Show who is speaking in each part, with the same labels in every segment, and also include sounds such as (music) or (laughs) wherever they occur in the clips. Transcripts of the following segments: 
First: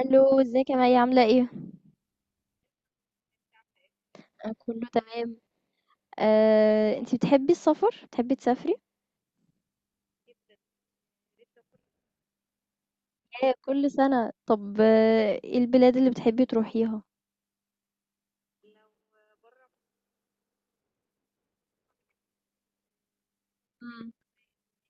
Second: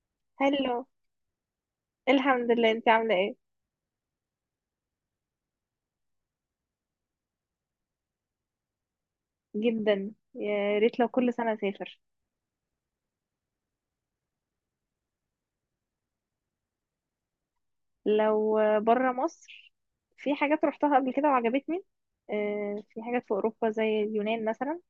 Speaker 1: الو ازيك
Speaker 2: هلو.
Speaker 1: يا مي عاملة ايه؟
Speaker 2: الحمد لله، انت عامله ايه؟
Speaker 1: أنا كله تمام. انتي بتحبي السفر؟ بتحبي تسافري؟
Speaker 2: جدا، يا ريت لو كل سنه اسافر.
Speaker 1: ايه كل سنة طب ايه البلاد اللي بتحبي تروحيها؟
Speaker 2: لو بره مصر في حاجات روحتها قبل كده وعجبتني. في حاجات في اوروبا زي
Speaker 1: مم.
Speaker 2: اليونان مثلا.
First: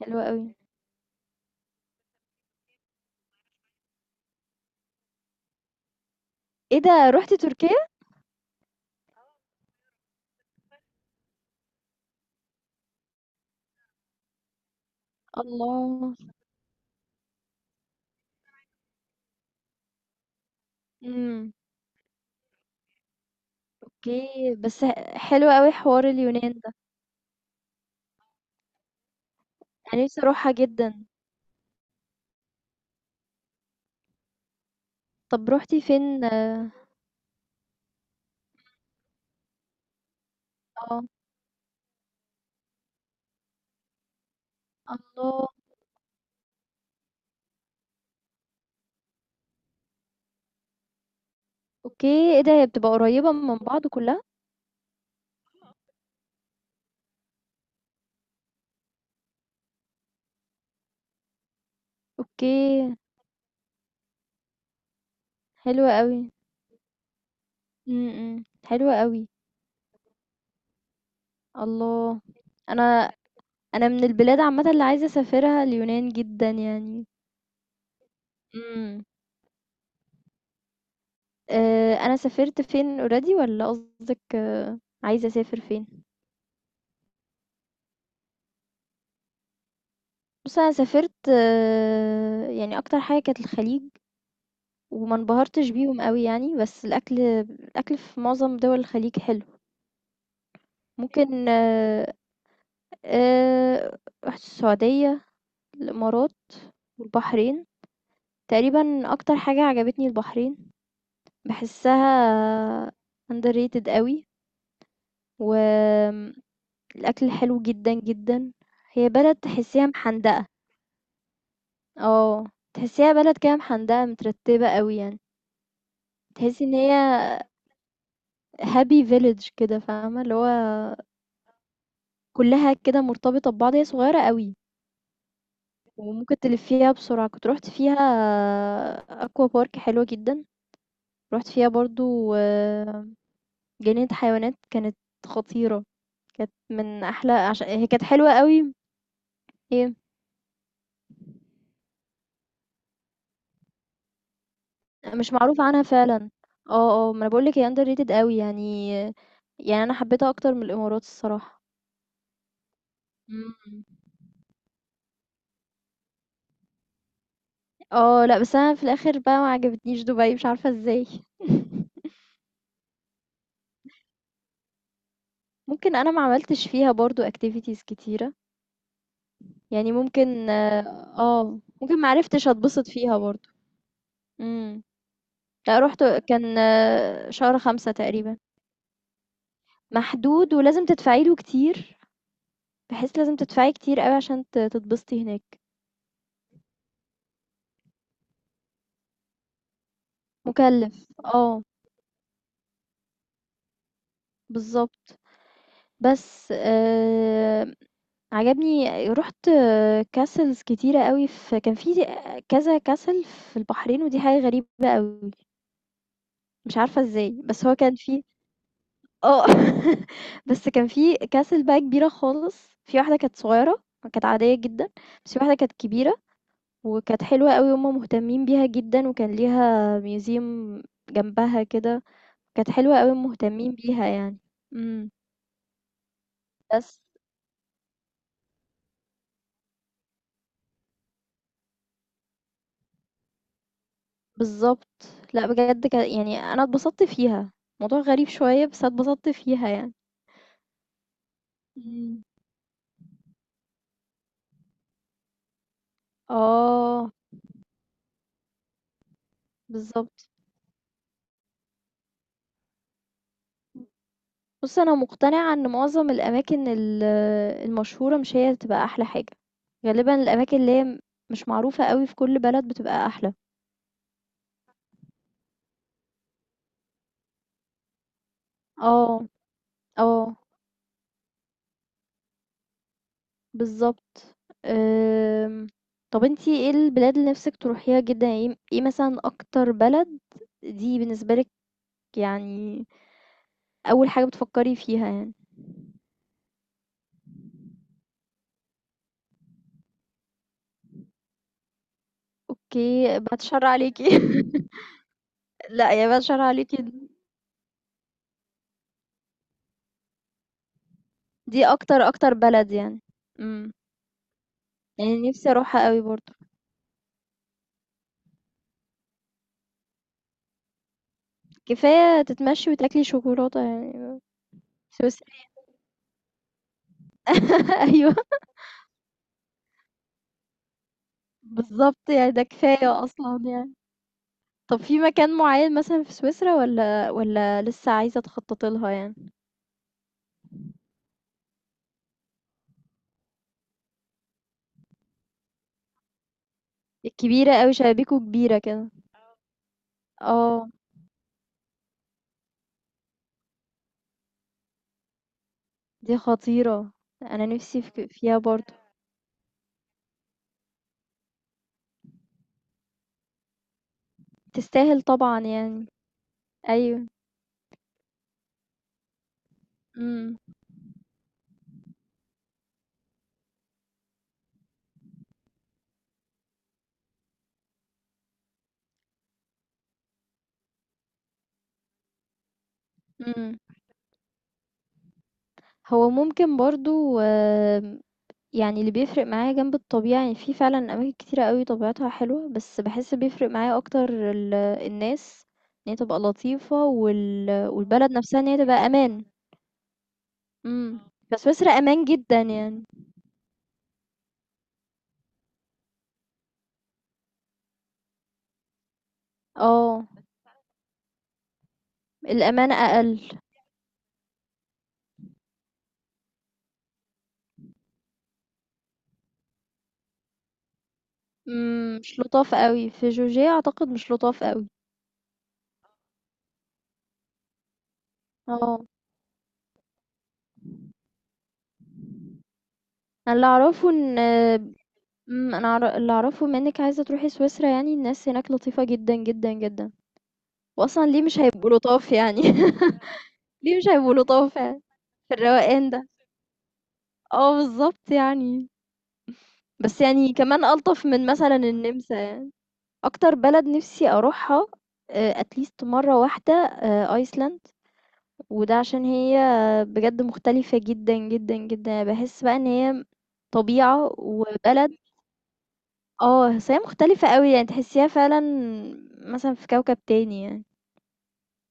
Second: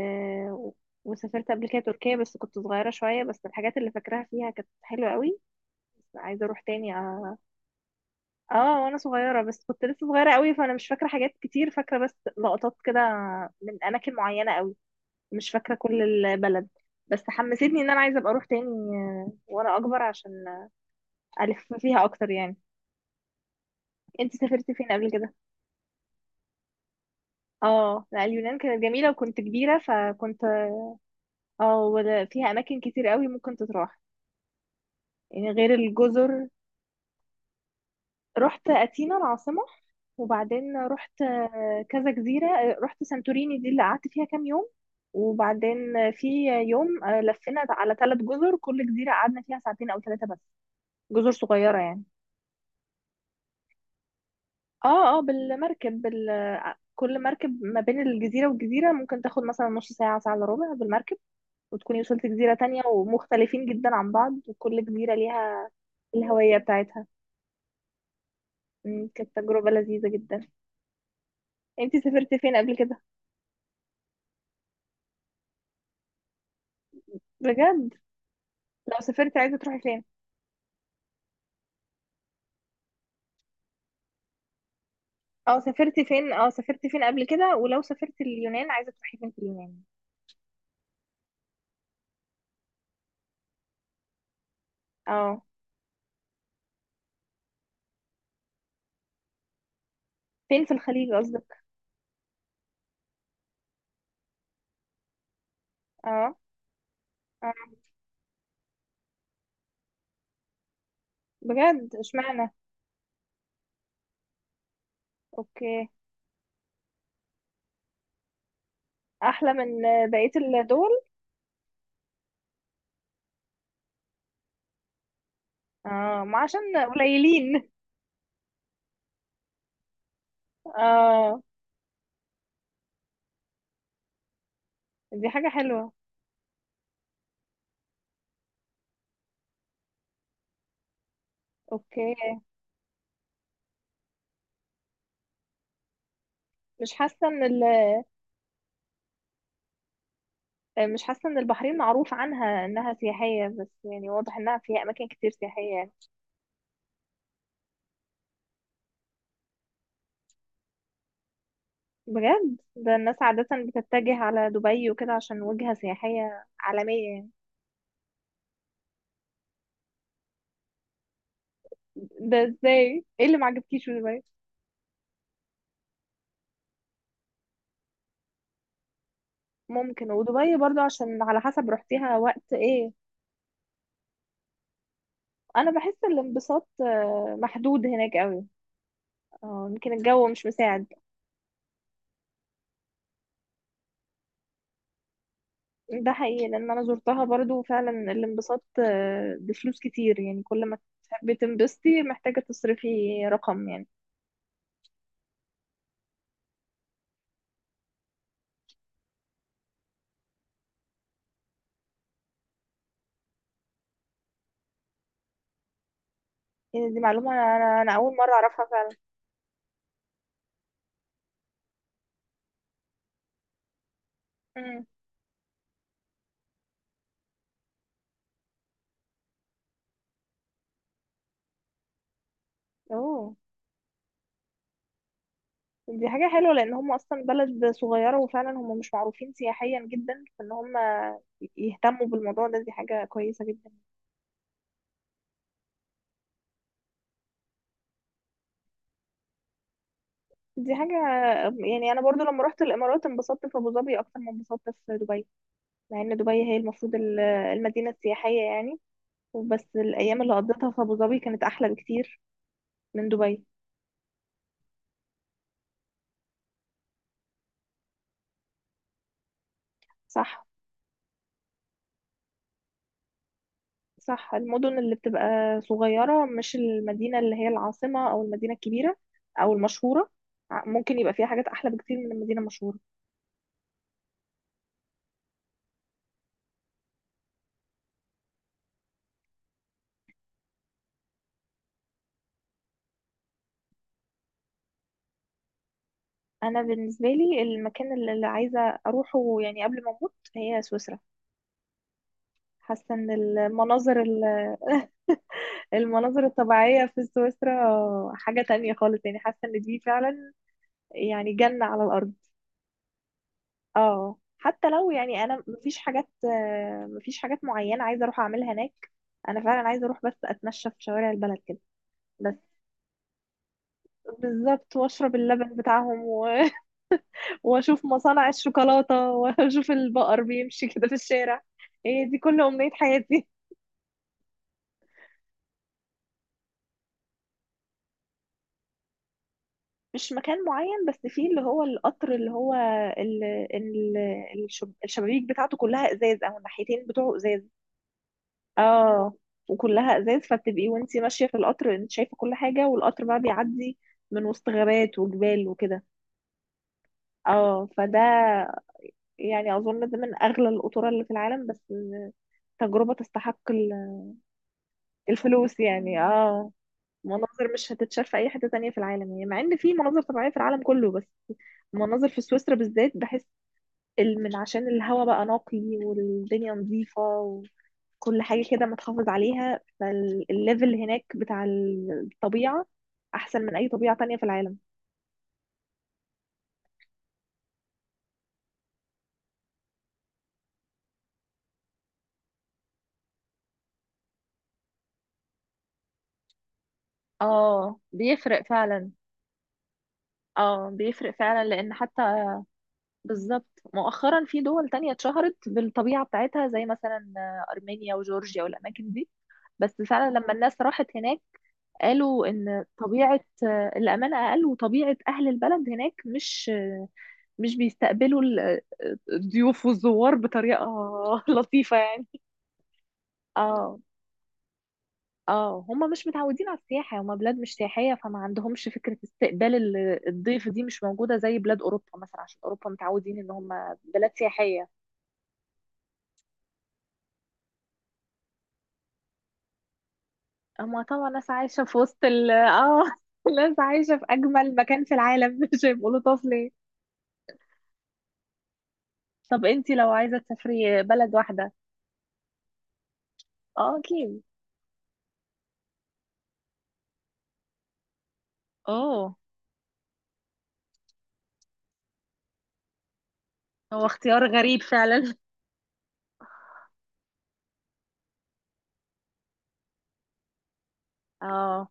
Speaker 1: حلوة قوي.
Speaker 2: و- وسافرت قبل كده تركيا بس كنت صغيره شويه، بس الحاجات اللي فاكراها فيها كانت حلوه قوي، بس عايزه اروح
Speaker 1: ايه
Speaker 2: تاني.
Speaker 1: ده
Speaker 2: اه,
Speaker 1: روحتي تركيا؟
Speaker 2: آه وانا صغيره، بس كنت لسه صغيره قوي فانا مش فاكره حاجات كتير، فاكره بس لقطات كده من اماكن معينه قوي، مش فاكرة كل
Speaker 1: الله.
Speaker 2: البلد. بس حمستني ان انا عايزة ابقى اروح تاني وانا اكبر عشان
Speaker 1: امم.
Speaker 2: الف فيها اكتر يعني. انت
Speaker 1: اوكي
Speaker 2: سافرتي
Speaker 1: بس
Speaker 2: فين قبل كده؟
Speaker 1: حلو قوي حوار اليونان ده.
Speaker 2: اه لا، اليونان كانت جميلة وكنت كبيرة
Speaker 1: انا نفسي
Speaker 2: فكنت
Speaker 1: اروحها جدا.
Speaker 2: اه فيها اماكن كتير قوي ممكن تتراح، يعني
Speaker 1: طب
Speaker 2: غير
Speaker 1: روحتي فين؟
Speaker 2: الجزر.
Speaker 1: اه.
Speaker 2: رحت اثينا العاصمة، وبعدين
Speaker 1: آه.
Speaker 2: رحت كذا جزيرة. رحت سانتوريني دي اللي قعدت فيها كام يوم،
Speaker 1: الله.
Speaker 2: وبعدين في يوم لفينا على ثلاث جزر، كل جزيرة قعدنا فيها ساعتين أو ثلاثة بس، جزر صغيرة يعني.
Speaker 1: اوكي، ايه ده، هي بتبقى قريبة من بعض كلها؟
Speaker 2: اه بالمركب، كل مركب ما بين الجزيرة والجزيرة ممكن تاخد مثلا نص ساعة، ساعة الا ربع بالمركب، وتكوني وصلت
Speaker 1: اوكي،
Speaker 2: جزيرة تانية ومختلفين جدا عن بعض، وكل جزيرة ليها
Speaker 1: حلوة قوي.
Speaker 2: الهوية بتاعتها.
Speaker 1: امم، حلوة
Speaker 2: مم،
Speaker 1: قوي.
Speaker 2: كانت تجربة لذيذة جدا. انتي
Speaker 1: الله.
Speaker 2: سافرتي فين قبل كده؟
Speaker 1: انا أنا من البلاد عامةً اللي عايزة أسافرها اليونان جدًا يعني.
Speaker 2: بجد. لو
Speaker 1: إمم.
Speaker 2: سافرتي عايزة تروحي فين؟
Speaker 1: أنا سافرت فين already والّا قصدِك عايزة
Speaker 2: اه،
Speaker 1: أسافر
Speaker 2: سافرتي
Speaker 1: فين؟
Speaker 2: فين؟ اه سافرتي فين قبل كده؟ ولو سافرتي اليونان عايزة تروحي فين في اليونان؟
Speaker 1: بُصّي أنا سافرت يعني أكتر حاجة كانت الخليج، وما
Speaker 2: اه،
Speaker 1: انبهرتش بيهم أوي يعني، بس الأكل الأكل في معظم دول الخليج حلو.
Speaker 2: فين في الخليج
Speaker 1: ممكن
Speaker 2: قصدك؟
Speaker 1: آآ رُحت السعودية، الإمارات
Speaker 2: اه.
Speaker 1: والبحرين.
Speaker 2: آه.
Speaker 1: تقريبًا أكتر حاجة عجبتني البحرين،
Speaker 2: بجد، اشمعنى؟
Speaker 1: باحسها underrated أوي
Speaker 2: اوكي.
Speaker 1: وآمم الأكل حلو جدًا، جدًا. هي بلد
Speaker 2: احلى من
Speaker 1: تحسّيها
Speaker 2: بقية
Speaker 1: محندقة،
Speaker 2: الدول.
Speaker 1: آه. تحسّيها بلد كده محندقة مترتّبة أوي يعني.
Speaker 2: اه، ما عشان
Speaker 1: تحسّي إن هي
Speaker 2: قليلين.
Speaker 1: happy village كده فاهمة، اللي هو
Speaker 2: اه،
Speaker 1: كُلّها كده مرتبطة ببعض، هي صغيّرة أوي
Speaker 2: دي حاجة حلوة.
Speaker 1: وممكن تلفّيها بسرعة. كنت رُحت فيها aqua park حلوة جدًا، رُحت فيها
Speaker 2: اوكي.
Speaker 1: برضه جنينة حيوانات كانت خطيرة، كانت
Speaker 2: مش
Speaker 1: من
Speaker 2: حاسة
Speaker 1: أحلى
Speaker 2: ان ال...
Speaker 1: عش هي كانت حلوة أوي. هي
Speaker 2: مش حاسة ان البحرين معروف عنها انها سياحية، بس يعني واضح انها فيها اماكن كتير
Speaker 1: مش معروف
Speaker 2: سياحية
Speaker 1: عنها
Speaker 2: يعني.
Speaker 1: فعلًا. آه، آه، ما أنا باقول لِك هي underrated أوي يعني، يعني أنا حبيتها أكتر من الإمارات الصراحة.
Speaker 2: بجد؟ ده الناس عادة
Speaker 1: إمم.
Speaker 2: بتتجه على دبي وكده عشان وجهة سياحية عالمية يعني.
Speaker 1: لأ، بس أنا في الآخر بقى ما عجبتنيش دبي، مش عارفة إزاي. (laughs)
Speaker 2: ده ازاي؟ ايه اللي معجبكيش في دبي؟
Speaker 1: ممكن أنا ما عملتش فيها برضه activities كتيرة، يعني
Speaker 2: ممكن.
Speaker 1: ممكن
Speaker 2: ودبي برضو عشان على حسب
Speaker 1: ممكن ما
Speaker 2: رحتيها
Speaker 1: عرفتش
Speaker 2: وقت
Speaker 1: أتبسط
Speaker 2: ايه.
Speaker 1: فيها برضه. إمم.
Speaker 2: انا
Speaker 1: لأ، رُحت
Speaker 2: بحس
Speaker 1: كان
Speaker 2: الانبساط
Speaker 1: شهر
Speaker 2: محدود
Speaker 1: 5
Speaker 2: هناك
Speaker 1: تقريبًا،
Speaker 2: قوي. اه، يمكن الجو مش
Speaker 1: محدود ولازم
Speaker 2: مساعد.
Speaker 1: تدفعي له كتير، بحيث لازم تدفعي كتير أوي عشان ت تتبسطي هناك،
Speaker 2: ده حقيقي، لان انا زرتها برضو فعلا، الانبساط بفلوس كتير يعني، كل ما
Speaker 1: مُكلّف.
Speaker 2: تحبي
Speaker 1: آه،
Speaker 2: تنبسطي محتاجة تصرفي رقم يعني.
Speaker 1: بالضبط. بس عجبني رُحت castles كتيرة أوي، في كان في كذا castle في البحرين ودي حاجة غريبة أوي، مش
Speaker 2: يعني دي
Speaker 1: عارفة
Speaker 2: معلومة،
Speaker 1: إزاي،
Speaker 2: انا
Speaker 1: بس هو
Speaker 2: انا أنا
Speaker 1: كان
Speaker 2: اول
Speaker 1: في
Speaker 2: مرة اعرفها فعلا.
Speaker 1: آه، (laughs) بس كان في castle بقى كبيرة خالص، في واحدة كانت صغيرة كانت عادية
Speaker 2: امم.
Speaker 1: جدًا، بس في واحدة كانت كبيرة وكانت حلوة أوي وهُم مهتمين بيها جدًا وكان ليها museum جنبها كده، كانت حلوة أوي
Speaker 2: اوه.
Speaker 1: مهتمين بيها يعني. إمم.
Speaker 2: دي حاجة حلوة لان هم
Speaker 1: بس.
Speaker 2: اصلا بلد صغيرة، وفعلا هم مش معروفين سياحيا جدا، فان هم يهتموا بالموضوع ده دي حاجة كويسة جدا.
Speaker 1: بالضبط. لأ بجد ك يعني أنا اتبسطت فيها، موضوع غريب شوية بس اتبسطت فيها يعني.
Speaker 2: دي حاجة يعني، انا
Speaker 1: إمم.
Speaker 2: برضو لما رحت الامارات انبسطت في ابو ظبي اكتر ما انبسطت في دبي، مع ان دبي هي المفروض
Speaker 1: آه،
Speaker 2: المدينة السياحية يعني. وبس الأيام
Speaker 1: بالضبط.
Speaker 2: اللي قضيتها في أبو ظبي كانت أحلى بكتير من دبي.
Speaker 1: بُص أنا مقتنعة إن معظم الأماكن ال المشهورة مش هي اللي بتبقى أحلى حاجة، غالبًا
Speaker 2: صح.
Speaker 1: الأماكن اللي هي مش معروفة أوي في كل بلد بتبقى أحلى.
Speaker 2: صح، المدن اللي بتبقى صغيرة مش المدينة اللي هي العاصمة أو المدينة الكبيرة
Speaker 1: آه،
Speaker 2: أو المشهورة،
Speaker 1: آه،
Speaker 2: ممكن يبقى فيها حاجات أحلى بكتير من المدينة المشهورة.
Speaker 1: بالضبط. آمم، طب أنتِ إيه البلاد اللي نِفْسِك تروحيها جدًا؟ يعني إيه إيه مثلًا أكتر بلد دي بالنسبة لِك، يعني أول حاجة بتفكّري فيها يعني؟
Speaker 2: أنا بالنسبة لي المكان اللي عايزة أروحه يعني قبل ما أموت هي سويسرا. حاسة إن
Speaker 1: أوكي، باتشّر عليكِ.
Speaker 2: المناظر ال-
Speaker 1: (laughs) لأ، يا
Speaker 2: المناظر
Speaker 1: باتشّر عليكِ
Speaker 2: الطبيعية في
Speaker 1: دي
Speaker 2: سويسرا حاجة تانية خالص يعني، حاسة إن دي فعلا يعني جنة
Speaker 1: دي
Speaker 2: على
Speaker 1: أكتر،
Speaker 2: الأرض.
Speaker 1: أكتر بلد يعني. إمم.
Speaker 2: اه، حتى لو يعني
Speaker 1: يعني
Speaker 2: انا
Speaker 1: نِفْسي
Speaker 2: مفيش
Speaker 1: أروحها أوي
Speaker 2: حاجات،
Speaker 1: برضه.
Speaker 2: مفيش حاجات معينه عايزه اروح اعملها هناك. انا فعلا عايزه اروح بس اتمشى في شوارع البلد كده.
Speaker 1: كفاية
Speaker 2: بس
Speaker 1: تتمشّي وتاكلي شوكولاتة يعني.
Speaker 2: بالظبط، واشرب
Speaker 1: سويسرا.
Speaker 2: اللبن بتاعهم و... (laughs) واشوف
Speaker 1: (laughs) أيوه،
Speaker 2: مصانع الشوكولاته، (laughs) واشوف البقر بيمشي كده في الشارع. هي
Speaker 1: بالضبط،
Speaker 2: دي
Speaker 1: يعني
Speaker 2: كل
Speaker 1: ده
Speaker 2: امنيه
Speaker 1: كفاية
Speaker 2: حياتي.
Speaker 1: أصلًا يعني. طَب في مكان معيّن مثلًا في سويسرا والّا لسه عايزة تخطّطي لها يعني؟
Speaker 2: مش مكان معين، بس فيه اللي هو القطر اللي هو ال... ال... الشبابيك بتاعته كلها ازاز، او الناحيتين بتوعه ازاز.
Speaker 1: الكبيرة أوي، شبابيكو كبيرة كده.
Speaker 2: اه، وكلها ازاز، فبتبقي
Speaker 1: آه،
Speaker 2: وانتي ماشيه في القطر انت شايفه كل حاجه، والقطر بقى بيعدي من وسط غابات وجبال وكده.
Speaker 1: دي خطيرة. أنا
Speaker 2: اه،
Speaker 1: نِفْسي في
Speaker 2: فده
Speaker 1: ك فيها برضه.
Speaker 2: يعني اظن ده من اغلى القطورة اللي في العالم، بس تجربه تستحق
Speaker 1: تستاهل طبعًا
Speaker 2: الفلوس
Speaker 1: يعني.
Speaker 2: يعني. اه،
Speaker 1: أيوه.
Speaker 2: مناظر مش هتتشاف في اي حته تانية في العالم يعني، مع ان في مناظر طبيعيه في
Speaker 1: إمم،
Speaker 2: العالم كله، بس مناظر في سويسرا بالذات، بحس ال- من عشان الهواء بقى نقي، والدنيا نظيفه، كل حاجة كده متحافظ عليها، فالليفل هناك بتاع الطبيعة أحسن من
Speaker 1: إمم.
Speaker 2: أي طبيعة تانية في العالم.
Speaker 1: هو ممكن برضه آمم، يعني اللي بيفرق معايا جنب الطبيعة يعني، في فعلًا أماكن كتيرة أوي طبيعتها حلوة، بس باحس بيفرق معايا أكتر ال الناس، إن هي تبقى لطيفة
Speaker 2: اه
Speaker 1: والبلد آه. نفسها
Speaker 2: بيفرق
Speaker 1: إن هي تبقى
Speaker 2: فعلا.
Speaker 1: أمان،
Speaker 2: اه
Speaker 1: إمم، آه.
Speaker 2: بيفرق فعلا،
Speaker 1: فسويسرا
Speaker 2: لان
Speaker 1: أمان
Speaker 2: حتى
Speaker 1: جدًا يعني.
Speaker 2: بالظبط مؤخرا في دول تانية اتشهرت بالطبيعة بتاعتها زي مثلا أرمينيا وجورجيا والأماكن دي، بس
Speaker 1: آه،
Speaker 2: فعلا لما الناس راحت هناك قالوا إن
Speaker 1: الأمانة
Speaker 2: طبيعة
Speaker 1: أقل،
Speaker 2: الأمان أقل، وطبيعة أهل البلد هناك مش مش بيستقبلوا الضيوف والزوار بطريقة (laughs) لطيفة
Speaker 1: إمم،
Speaker 2: يعني.
Speaker 1: مش لطاف أوي، في جورجيا
Speaker 2: اه.
Speaker 1: أعتقد مش لطاف أوي.
Speaker 2: اه هم مش متعودين على السياحة، هم بلاد مش سياحية، فما عندهمش
Speaker 1: آه،
Speaker 2: فكرة استقبال الضيف دي مش موجودة زي بلاد أوروبا مثلا، عشان أوروبا متعودين إن
Speaker 1: أنا اللي
Speaker 2: هم
Speaker 1: أعرفه
Speaker 2: بلاد
Speaker 1: إن
Speaker 2: سياحية.
Speaker 1: أنا اللي أعرفه بما إنِك عايزة تروحي سويسرا، يعني الناس هناك لطيفة جدًا، جدًا، جدًا.
Speaker 2: هم
Speaker 1: وأصلًا
Speaker 2: طبعا
Speaker 1: ليه
Speaker 2: ناس
Speaker 1: مش
Speaker 2: عايشة
Speaker 1: هيبقوا
Speaker 2: في وسط
Speaker 1: لطاف
Speaker 2: ال
Speaker 1: يعني.
Speaker 2: اه (laughs)
Speaker 1: (laughs)
Speaker 2: ناس
Speaker 1: ليه مش
Speaker 2: عايشة في
Speaker 1: هيبقوا
Speaker 2: أجمل
Speaker 1: لطاف يعني
Speaker 2: مكان في
Speaker 1: في
Speaker 2: العالم، (laughs) مش
Speaker 1: الروقان
Speaker 2: هيبقوا
Speaker 1: ده؟
Speaker 2: لطاف ليه؟
Speaker 1: آه، بالضبط يعني،
Speaker 2: طب انتي لو
Speaker 1: بس
Speaker 2: عايزة
Speaker 1: يعني كمان
Speaker 2: تسافري
Speaker 1: ألطف
Speaker 2: بلد
Speaker 1: من
Speaker 2: واحدة؟
Speaker 1: مثلًا النمسا يعني. أكتر بلد
Speaker 2: اه
Speaker 1: نِفْسي
Speaker 2: أكيد.
Speaker 1: أروحها at least مرّة واحدة أيسلند، وده عشان
Speaker 2: اه،
Speaker 1: هي بجد مختلفة جدًا، جدًا، جدًا، يعني باحس بقى إن هي
Speaker 2: هو
Speaker 1: طبيعة
Speaker 2: اختيار غريب
Speaker 1: وبلد
Speaker 2: فعلا.
Speaker 1: بس هي مختلفة أوي، يعني تحسيها فعلًا مثلًا في كوكب تاني يعني،
Speaker 2: (laughs) اه،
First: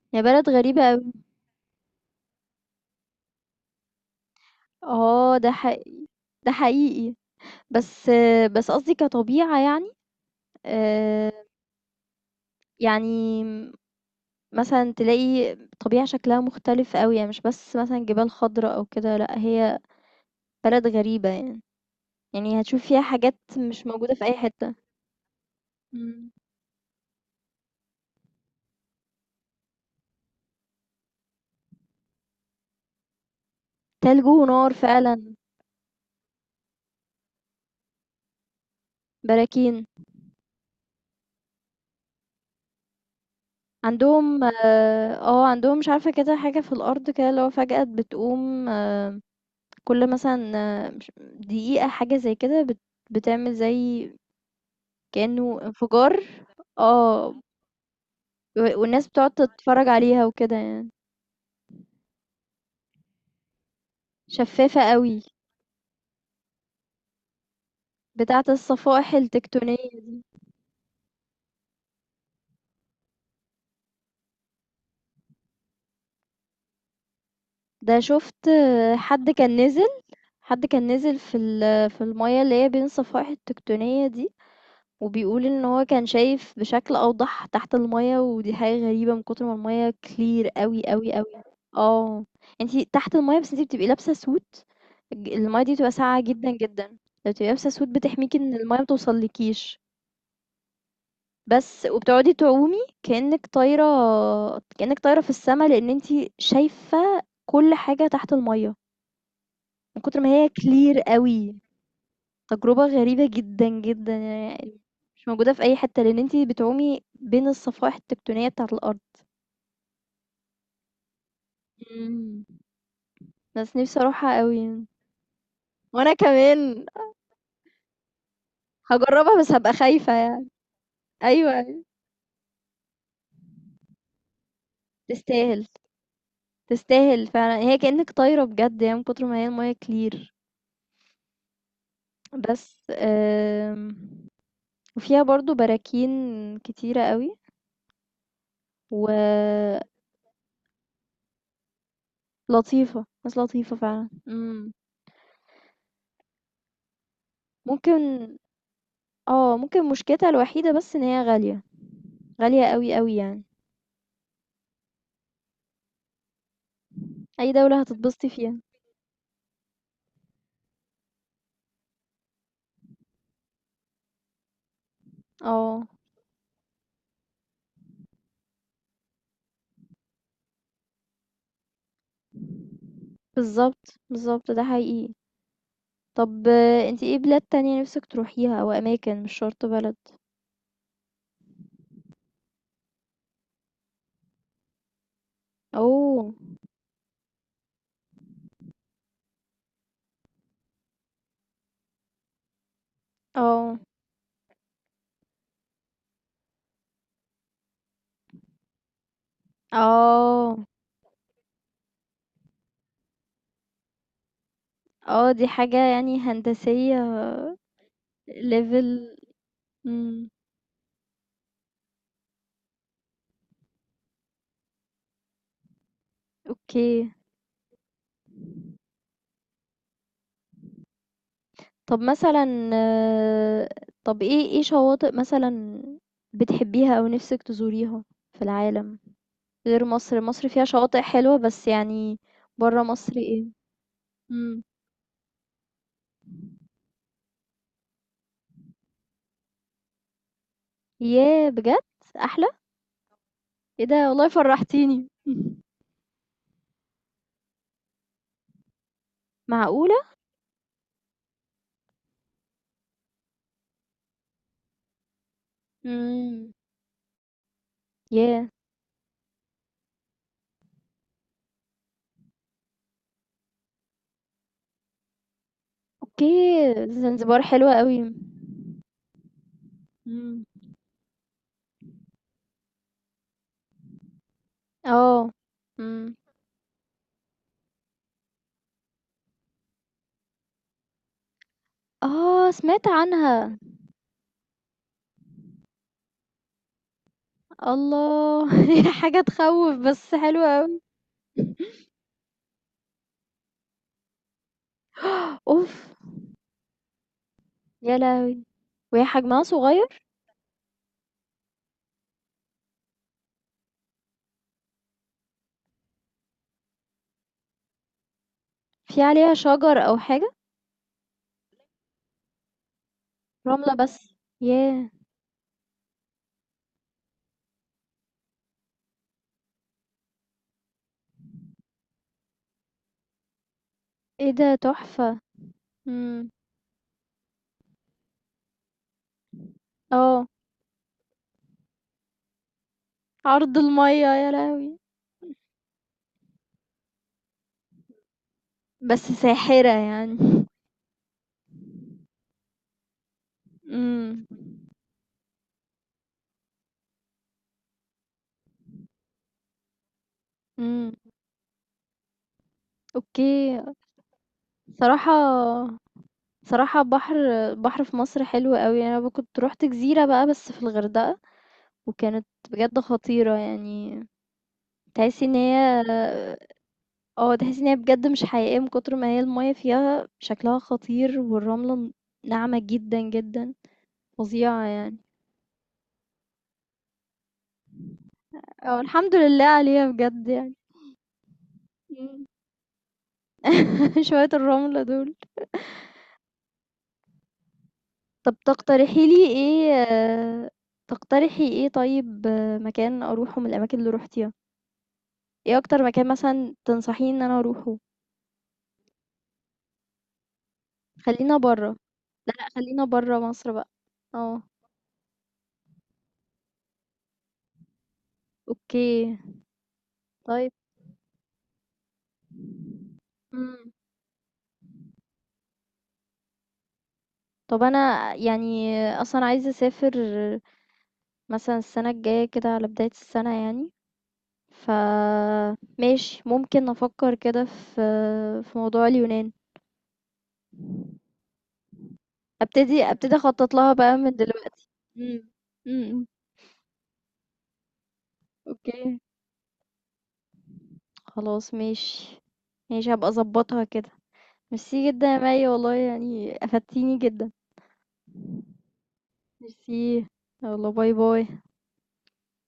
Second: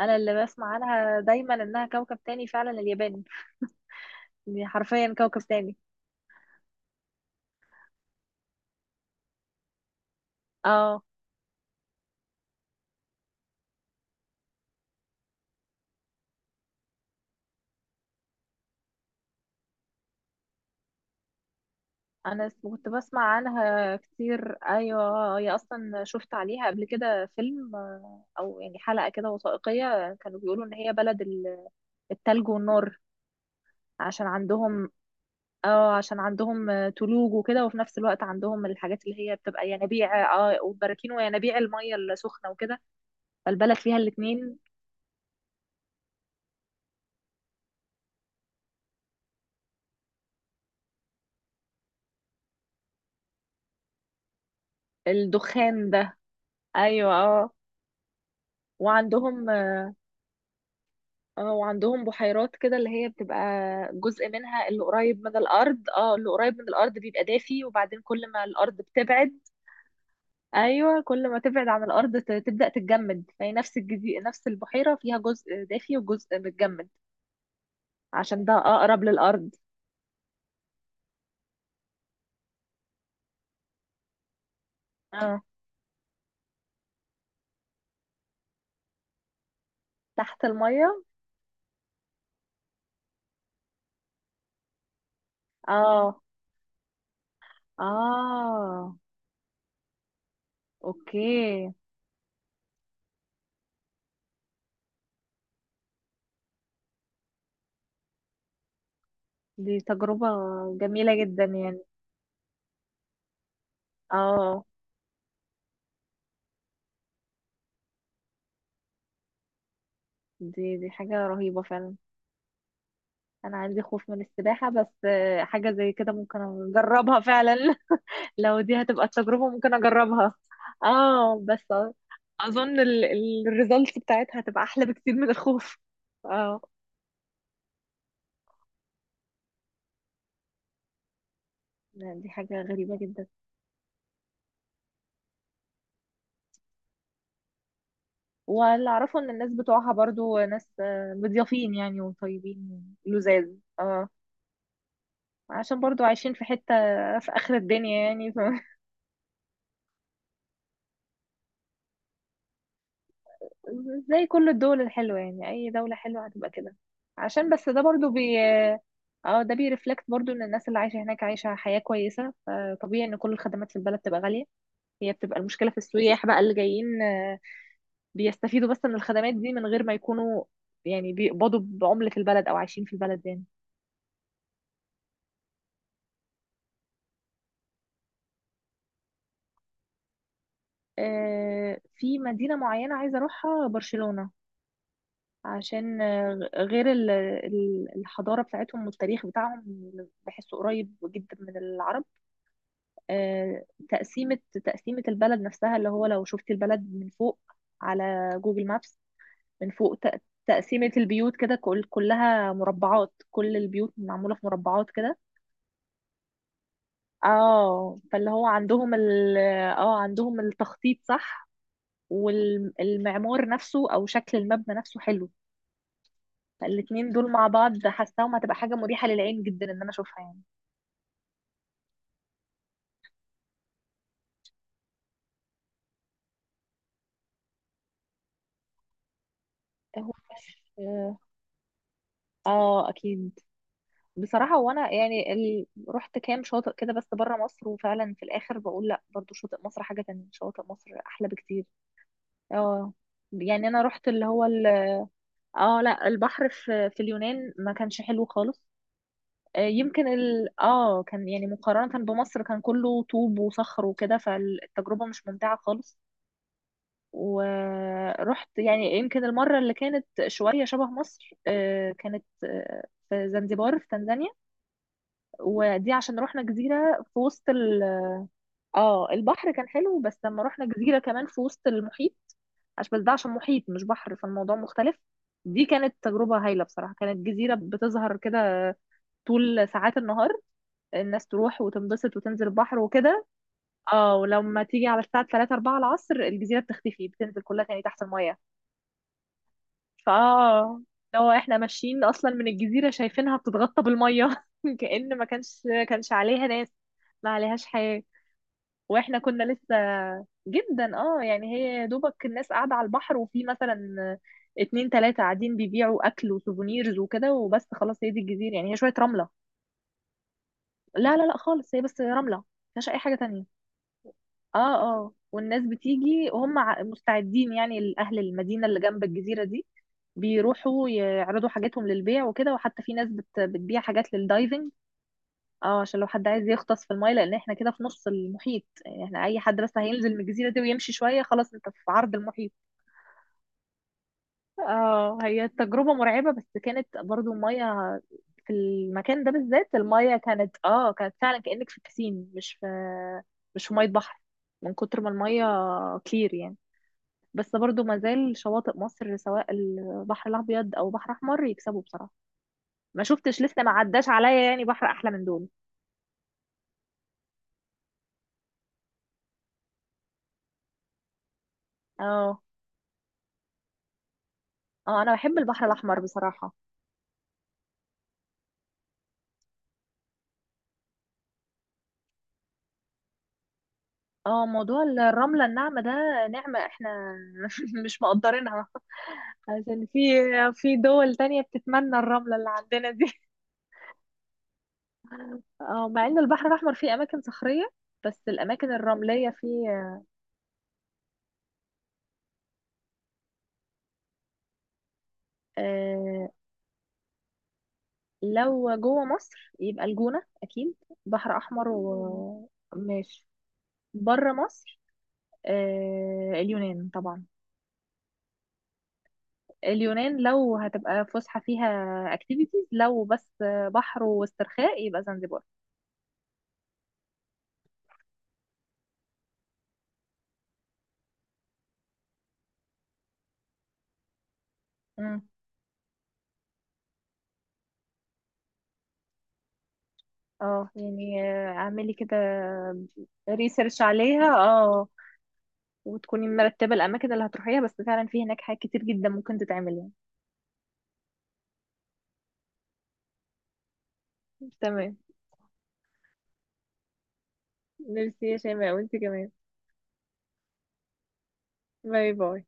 Speaker 2: أنا
Speaker 1: هي
Speaker 2: اللي
Speaker 1: بلد
Speaker 2: بسمع
Speaker 1: غريبة أوي.
Speaker 2: عنها دايما إنها كوكب تاني فعلا، اليابان، دي حرفيا
Speaker 1: آه
Speaker 2: كوكب
Speaker 1: ده
Speaker 2: تاني.
Speaker 1: حقيقي، ده حقيقي. بس بس قصدي كطبيعة يعني.
Speaker 2: اه،
Speaker 1: آآ، يعني مثلًا تلاقي طبيعة شكلها مختلف أوي، يعني مش بس مثلًا جبال خضرا أو كده، لأ هي بلد غريبة يعني، يعني هتشوف
Speaker 2: كنت
Speaker 1: فيها
Speaker 2: بسمع
Speaker 1: حاجات مش
Speaker 2: عنها
Speaker 1: موجودة في أي
Speaker 2: كتير،
Speaker 1: حتة.
Speaker 2: ايوه هي اصلا
Speaker 1: إمم،
Speaker 2: شفت عليها قبل كده فيلم، او يعني حلقة كده وثائقية، كانوا بيقولوا ان هي بلد التلج والنار،
Speaker 1: تلج
Speaker 2: عشان
Speaker 1: ونار
Speaker 2: عندهم
Speaker 1: فعلًا،
Speaker 2: اه، عشان عندهم تلوج وكده، وفي نفس الوقت عندهم الحاجات اللي هي بتبقى
Speaker 1: براكين،
Speaker 2: ينابيع اه، وبراكين وينابيع المية السخنة وكده، فالبلد فيها
Speaker 1: عندهم
Speaker 2: الاتنين.
Speaker 1: آه، آه، عندهم مش عارفة كده حاجة في الأرض كده اللي هو فجأة بتقوم كل مثلًا مش دقيقة حاجة زي كده بتعمل زي كأنه
Speaker 2: الدخان ده.
Speaker 1: انفجار.
Speaker 2: ايوه
Speaker 1: آه،
Speaker 2: اه.
Speaker 1: و والناس بتقعد
Speaker 2: وعندهم
Speaker 1: تتفرج عليها وكده يعني،
Speaker 2: اه، وعندهم بحيرات كده اللي هي بتبقى جزء منها
Speaker 1: شفافة
Speaker 2: اللي قريب
Speaker 1: أوي،
Speaker 2: من الارض، اه اللي قريب من الارض بيبقى دافي، وبعدين كل ما
Speaker 1: بتاعة
Speaker 2: الارض
Speaker 1: الصفائح
Speaker 2: بتبعد.
Speaker 1: التكتونية دي،
Speaker 2: ايوه، كل ما تبعد عن الارض تبدأ تتجمد، فهي نفس نفس البحيرة فيها جزء دافي وجزء متجمد
Speaker 1: ده
Speaker 2: عشان
Speaker 1: شُفت
Speaker 2: ده اقرب
Speaker 1: حد
Speaker 2: للارض.
Speaker 1: كان نزل حد كان نزل في في المَيَّة اللي هي بين الصفائح التكتونية دي،
Speaker 2: اه.
Speaker 1: وبيقول إن هو كان شايف بشكل أوضح تحت المَيَّة، ودي حاجة غريبة من كتر ما المَيَّة
Speaker 2: تحت
Speaker 1: clear أوي،
Speaker 2: المية.
Speaker 1: أوي، أوي. آه، أنتِ تحت المَيَّة بس أنتِ بتبقي لابسة suit. ج المَيَّة دي بتبقى
Speaker 2: اه.
Speaker 1: ساقعة جدًا، جدًا، فبتبقي لابسة suit بتحميكِ إن المَيَّة ما
Speaker 2: اه.
Speaker 1: توصلكيش.
Speaker 2: اوكي.
Speaker 1: بس وبتقعدي تعومي كأنك طايرة، كأنك طايرة في السماء، لأن انتي شايفة كل حاجة تحت المية
Speaker 2: دي
Speaker 1: من كتر
Speaker 2: تجربة
Speaker 1: ما هي كلير
Speaker 2: جميلة جدا
Speaker 1: قوي.
Speaker 2: يعني.
Speaker 1: تجربة غريبة جدا جدا
Speaker 2: اه.
Speaker 1: يعني، مش موجودة في أي حتة لأن انتي بتعومي بين الصفائح التكتونية بتاعة الأرض.
Speaker 2: دي دي حاجة رهيبة فعلا.
Speaker 1: مم.
Speaker 2: انا
Speaker 1: بس
Speaker 2: عندي
Speaker 1: نفسي
Speaker 2: خوف من
Speaker 1: أروحها قوي
Speaker 2: السباحة،
Speaker 1: يعني.
Speaker 2: بس حاجة زي كده
Speaker 1: وأنا
Speaker 2: ممكن
Speaker 1: كمان
Speaker 2: اجربها فعلا. (laughs) لو دي هتبقى
Speaker 1: هجربها
Speaker 2: التجربة
Speaker 1: بس هبقى
Speaker 2: ممكن
Speaker 1: خايفة
Speaker 2: اجربها.
Speaker 1: يعني.
Speaker 2: اه
Speaker 1: أيوة،
Speaker 2: بس
Speaker 1: أيوة.
Speaker 2: اظن الريزلتس بتاعتها هتبقى احلى بكتير من
Speaker 1: تستاهل،
Speaker 2: الخوف. اه.
Speaker 1: تستاهل فعلا، هي كأنك طايرة بجد يعني من كتر ما هي المية كلير.
Speaker 2: لا، دي حاجة
Speaker 1: بس
Speaker 2: غريبة جدا.
Speaker 1: وفيها برضو براكين كتيرة قوي
Speaker 2: واللي اعرفه ان الناس
Speaker 1: ولطيفة.
Speaker 2: بتوعها برضو ناس مضيافين يعني وطيبين
Speaker 1: ناس
Speaker 2: لزاز.
Speaker 1: لطيفة
Speaker 2: اه،
Speaker 1: فعلا. امم.
Speaker 2: عشان برضو عايشين في حتة في اخر الدنيا يعني.
Speaker 1: ممكن.
Speaker 2: (laughs)
Speaker 1: اه ممكن مشكلتها الوحيدة بس ان هي غالية، غالية قوي قوي يعني.
Speaker 2: زي كل الدول الحلوة يعني، أي دولة حلوة هتبقى كده، عشان
Speaker 1: اي
Speaker 2: بس
Speaker 1: دولة
Speaker 2: ده برضو
Speaker 1: هتتبسطي فيها.
Speaker 2: اه، ده بيرفلكت برضو ان الناس اللي عايشة هناك عايشة حياة كويسة، فطبيعي ان كل الخدمات في البلد تبقى غالية. هي بتبقى المشكلة في
Speaker 1: اه،
Speaker 2: السياح بقى اللي جايين بيستفيدوا بس من الخدمات دي من غير ما يكونوا يعني بيقبضوا بعملة البلد او عايشين في البلد يعني.
Speaker 1: بالظبط، بالظبط، ده حقيقي. طب انتي ايه بلاد تانية نفسك تروحيها او اماكن مش شرط بلد؟
Speaker 2: في مدينة معينة عايزة اروحها، برشلونة. عشان
Speaker 1: اوه.
Speaker 2: آه، غير ال- ال- الحضارة بتاعتهم والتاريخ بتاعهم بحسه قريب جدا من العرب. آه،
Speaker 1: اه.
Speaker 2: تقسيمة تقسيمة البلد نفسها اللي هو لو شفت البلد من فوق، على جوجل مابس، من فوق تق-
Speaker 1: اه.
Speaker 2: تقسيمة البيوت كده، كل كلها مربعات، كل البيوت معمولة في مربعات كده.
Speaker 1: اه، دي حاجة يعني هندسية.
Speaker 2: اه، فاللي هو عندهم
Speaker 1: ليفل.
Speaker 2: ال اه عندهم التخطيط صح، والمعمار نفسه او شكل المبنى نفسه حلو، فالاتنين
Speaker 1: اوكي.
Speaker 2: دول مع بعض حاساهم هتبقى حاجة مريحة للعين جدا ان انا اشوفها يعني.
Speaker 1: طب مثلا آه، طب ايه شواطئ مثلا بتحبيها او نفسك تزوريها في العالم غير
Speaker 2: هو
Speaker 1: مصر. مصر
Speaker 2: مش
Speaker 1: فيها شواطئ حلوة بس يعني. برا
Speaker 2: اه
Speaker 1: مصر
Speaker 2: اكيد.
Speaker 1: ايه؟
Speaker 2: بصراحة
Speaker 1: امم.
Speaker 2: وانا يعني رحت كام شاطئ كده بس بره مصر، وفعلا في الاخر بقول لا برضو شاطئ مصر حاجة تانية، شاطئ مصر احلى
Speaker 1: ياه،
Speaker 2: بكتير.
Speaker 1: بجد، احلى؟
Speaker 2: اه، يعني انا
Speaker 1: ايه
Speaker 2: رحت
Speaker 1: ده،
Speaker 2: اللي
Speaker 1: والله
Speaker 2: هو
Speaker 1: فرحتيني. (laughs)
Speaker 2: اه لا، البحر في في اليونان ما كانش حلو خالص،
Speaker 1: معقولة؟
Speaker 2: اه كان يعني مقارنة بمصر كان كله طوب وصخر وكده، فالتجربة مش ممتعة خالص.
Speaker 1: امم. ياه.
Speaker 2: ورحت يعني يمكن المرة اللي كانت شوية شبه مصر كانت في زنزبار في تنزانيا، ودي عشان رحنا
Speaker 1: اوكي،
Speaker 2: جزيرة في
Speaker 1: زنزبار
Speaker 2: وسط
Speaker 1: حلوة
Speaker 2: ال
Speaker 1: قوي.
Speaker 2: اه البحر كان حلو، بس لما
Speaker 1: امم.
Speaker 2: رحنا جزيرة كمان في وسط المحيط، عشان بس ده عشان محيط مش بحر فالموضوع مختلف.
Speaker 1: اه.
Speaker 2: دي كانت
Speaker 1: امم.
Speaker 2: تجربة هايلة بصراحة، كانت جزيرة بتظهر كده طول ساعات النهار، الناس تروح وتنبسط وتنزل
Speaker 1: اه
Speaker 2: البحر
Speaker 1: سمعت
Speaker 2: وكده،
Speaker 1: عنها.
Speaker 2: اه ولما تيجي على الساعة 3 4 العصر الجزيرة بتختفي، بتنزل كلها تاني تحت المية.
Speaker 1: الله. (laughs) حاجة تخوف بس حلوة قوي.
Speaker 2: فاه لو احنا ماشيين اصلا من الجزيرة شايفينها بتتغطى بالمية، (laughs) كأن ما
Speaker 1: (gasps)
Speaker 2: كانش
Speaker 1: اوف.
Speaker 2: كانش عليها ناس، ما عليهاش
Speaker 1: يا
Speaker 2: حياة.
Speaker 1: لهوي. وهي
Speaker 2: واحنا
Speaker 1: حجمها
Speaker 2: كنا لسه
Speaker 1: صغير؟
Speaker 2: جدا، اه يعني هي يا دوبك الناس قاعدة على البحر، وفي مثلا اتنين تلاتة قاعدين بيبيعوا أكل وسوفونيرز وكده، وبس خلاص هي دي الجزيرة يعني، هي شوية
Speaker 1: في
Speaker 2: رملة.
Speaker 1: عليها شجر او حاجة؟
Speaker 2: لا لا لا خالص، هي بس رملة، مفيهاش أي حاجة تانية.
Speaker 1: رملة بس؟
Speaker 2: اه.
Speaker 1: ياه.
Speaker 2: اه والناس بتيجي وهم مستعدين يعني، الأهل المدينة اللي جنب الجزيرة دي بيروحوا يعرضوا حاجاتهم للبيع وكده، وحتى في ناس بتبيع حاجات
Speaker 1: ايه ده
Speaker 2: للدايفنج.
Speaker 1: تحفة.
Speaker 2: اه عشان لو حد
Speaker 1: امم.
Speaker 2: عايز يغطس في المايه، لان احنا كده في نص المحيط يعني، احنا اي حد بس هينزل من
Speaker 1: اه.
Speaker 2: الجزيره دي ويمشي شويه خلاص انت في عرض المحيط.
Speaker 1: عرض المية، يا لهوي.
Speaker 2: اه هي تجربة مرعبة، بس كانت برضو المية في
Speaker 1: بس
Speaker 2: المكان ده
Speaker 1: ساحرة
Speaker 2: بالذات المية
Speaker 1: يعني.
Speaker 2: كانت اه، كانت فعلا كأنك في بسين، مش في مش في مية بحر،
Speaker 1: امم.
Speaker 2: من كتر ما المية كلير يعني. بس برضو ما زال شواطئ مصر سواء البحر الأبيض أو
Speaker 1: امم.
Speaker 2: بحر أحمر يكسبوا بصراحة. ما
Speaker 1: اوكي.
Speaker 2: شفتش لسه، ما عداش عليا يعني بحر أحلى
Speaker 1: صراحة.
Speaker 2: من دول.
Speaker 1: صراحة بحر. بحر في مصر حلو قوي يعني. انا كنت روحت جزيرة بقى بس في الغردقة وكانت
Speaker 2: اه.
Speaker 1: بجد خطيرة يعني.
Speaker 2: اه أنا
Speaker 1: تحسي ان
Speaker 2: بحب البحر
Speaker 1: هي
Speaker 2: الأحمر بصراحة.
Speaker 1: آه، تحسّي إن هي بجد مش حقيقية من كتر ما هي المَيّة فيها شكلها خطير، والرملة ناعمة جدًا، جدًا،
Speaker 2: اه،
Speaker 1: فظيعة
Speaker 2: موضوع
Speaker 1: يعني.
Speaker 2: الرملة الناعمة ده نعمة احنا (laughs) مش مقدرينها،
Speaker 1: آه، الحمد لله
Speaker 2: عشان
Speaker 1: عليها
Speaker 2: في
Speaker 1: بجد يعني.
Speaker 2: في دول تانية بتتمنى
Speaker 1: إمم.
Speaker 2: الرملة اللي عندنا دي.
Speaker 1: (laughs) شوية الرملة دول.
Speaker 2: اه مع ان البحر الأحمر فيه أماكن صخرية بس
Speaker 1: طَب
Speaker 2: الأماكن
Speaker 1: تقترحي لي
Speaker 2: الرملية
Speaker 1: إيه
Speaker 2: فيه.
Speaker 1: آه، تقترحي إيه طيب مكان أروحه من الأماكن اللي رُحتيها؟ إيه أكتر مكان
Speaker 2: آه،
Speaker 1: مثلًا تنصحيني إن أنا أروحه؟
Speaker 2: لو جوه مصر يبقى الجونة أكيد، بحر
Speaker 1: خلّينا
Speaker 2: أحمر
Speaker 1: برّه، لأ، لأ، خلّينا برّه
Speaker 2: وماشي.
Speaker 1: مصر بقى.
Speaker 2: بره
Speaker 1: آه،
Speaker 2: مصر آه اليونان طبعا،
Speaker 1: أوكي،
Speaker 2: اليونان
Speaker 1: طيب.
Speaker 2: لو هتبقى فسحة فيها اكتيفيتيز، لو بس
Speaker 1: إمم.
Speaker 2: بحر واسترخاء يبقى زنجبار.
Speaker 1: طَب أنا يعني أصلًا عايزة أسافر مثلًا السنة الجاية كده على بداية السنة يعني، فماشي ممكن أفكّر كده في في موضوع اليونان.
Speaker 2: اه يعني اعملي كده
Speaker 1: أبتدي أخطّط لها
Speaker 2: ريسيرش
Speaker 1: بقى من
Speaker 2: عليها،
Speaker 1: دلوقتي.
Speaker 2: اه
Speaker 1: إمم، إمم، إمم.
Speaker 2: وتكوني مرتبة الأماكن اللي هتروحيها، بس فعلا في هناك حاجات كتير
Speaker 1: أوكي،
Speaker 2: جدا ممكن تتعمل يعني.
Speaker 1: خلاص ماشي، ماشي هابقى أضبّطها كده. ميرسي
Speaker 2: تمام.
Speaker 1: جدًا يا مَي والله يعني أفدتيني جدًا،
Speaker 2: ميرسي يا شيماء، وانت كمان.
Speaker 1: ميرسي، يالّا باي، باي.
Speaker 2: باي باي.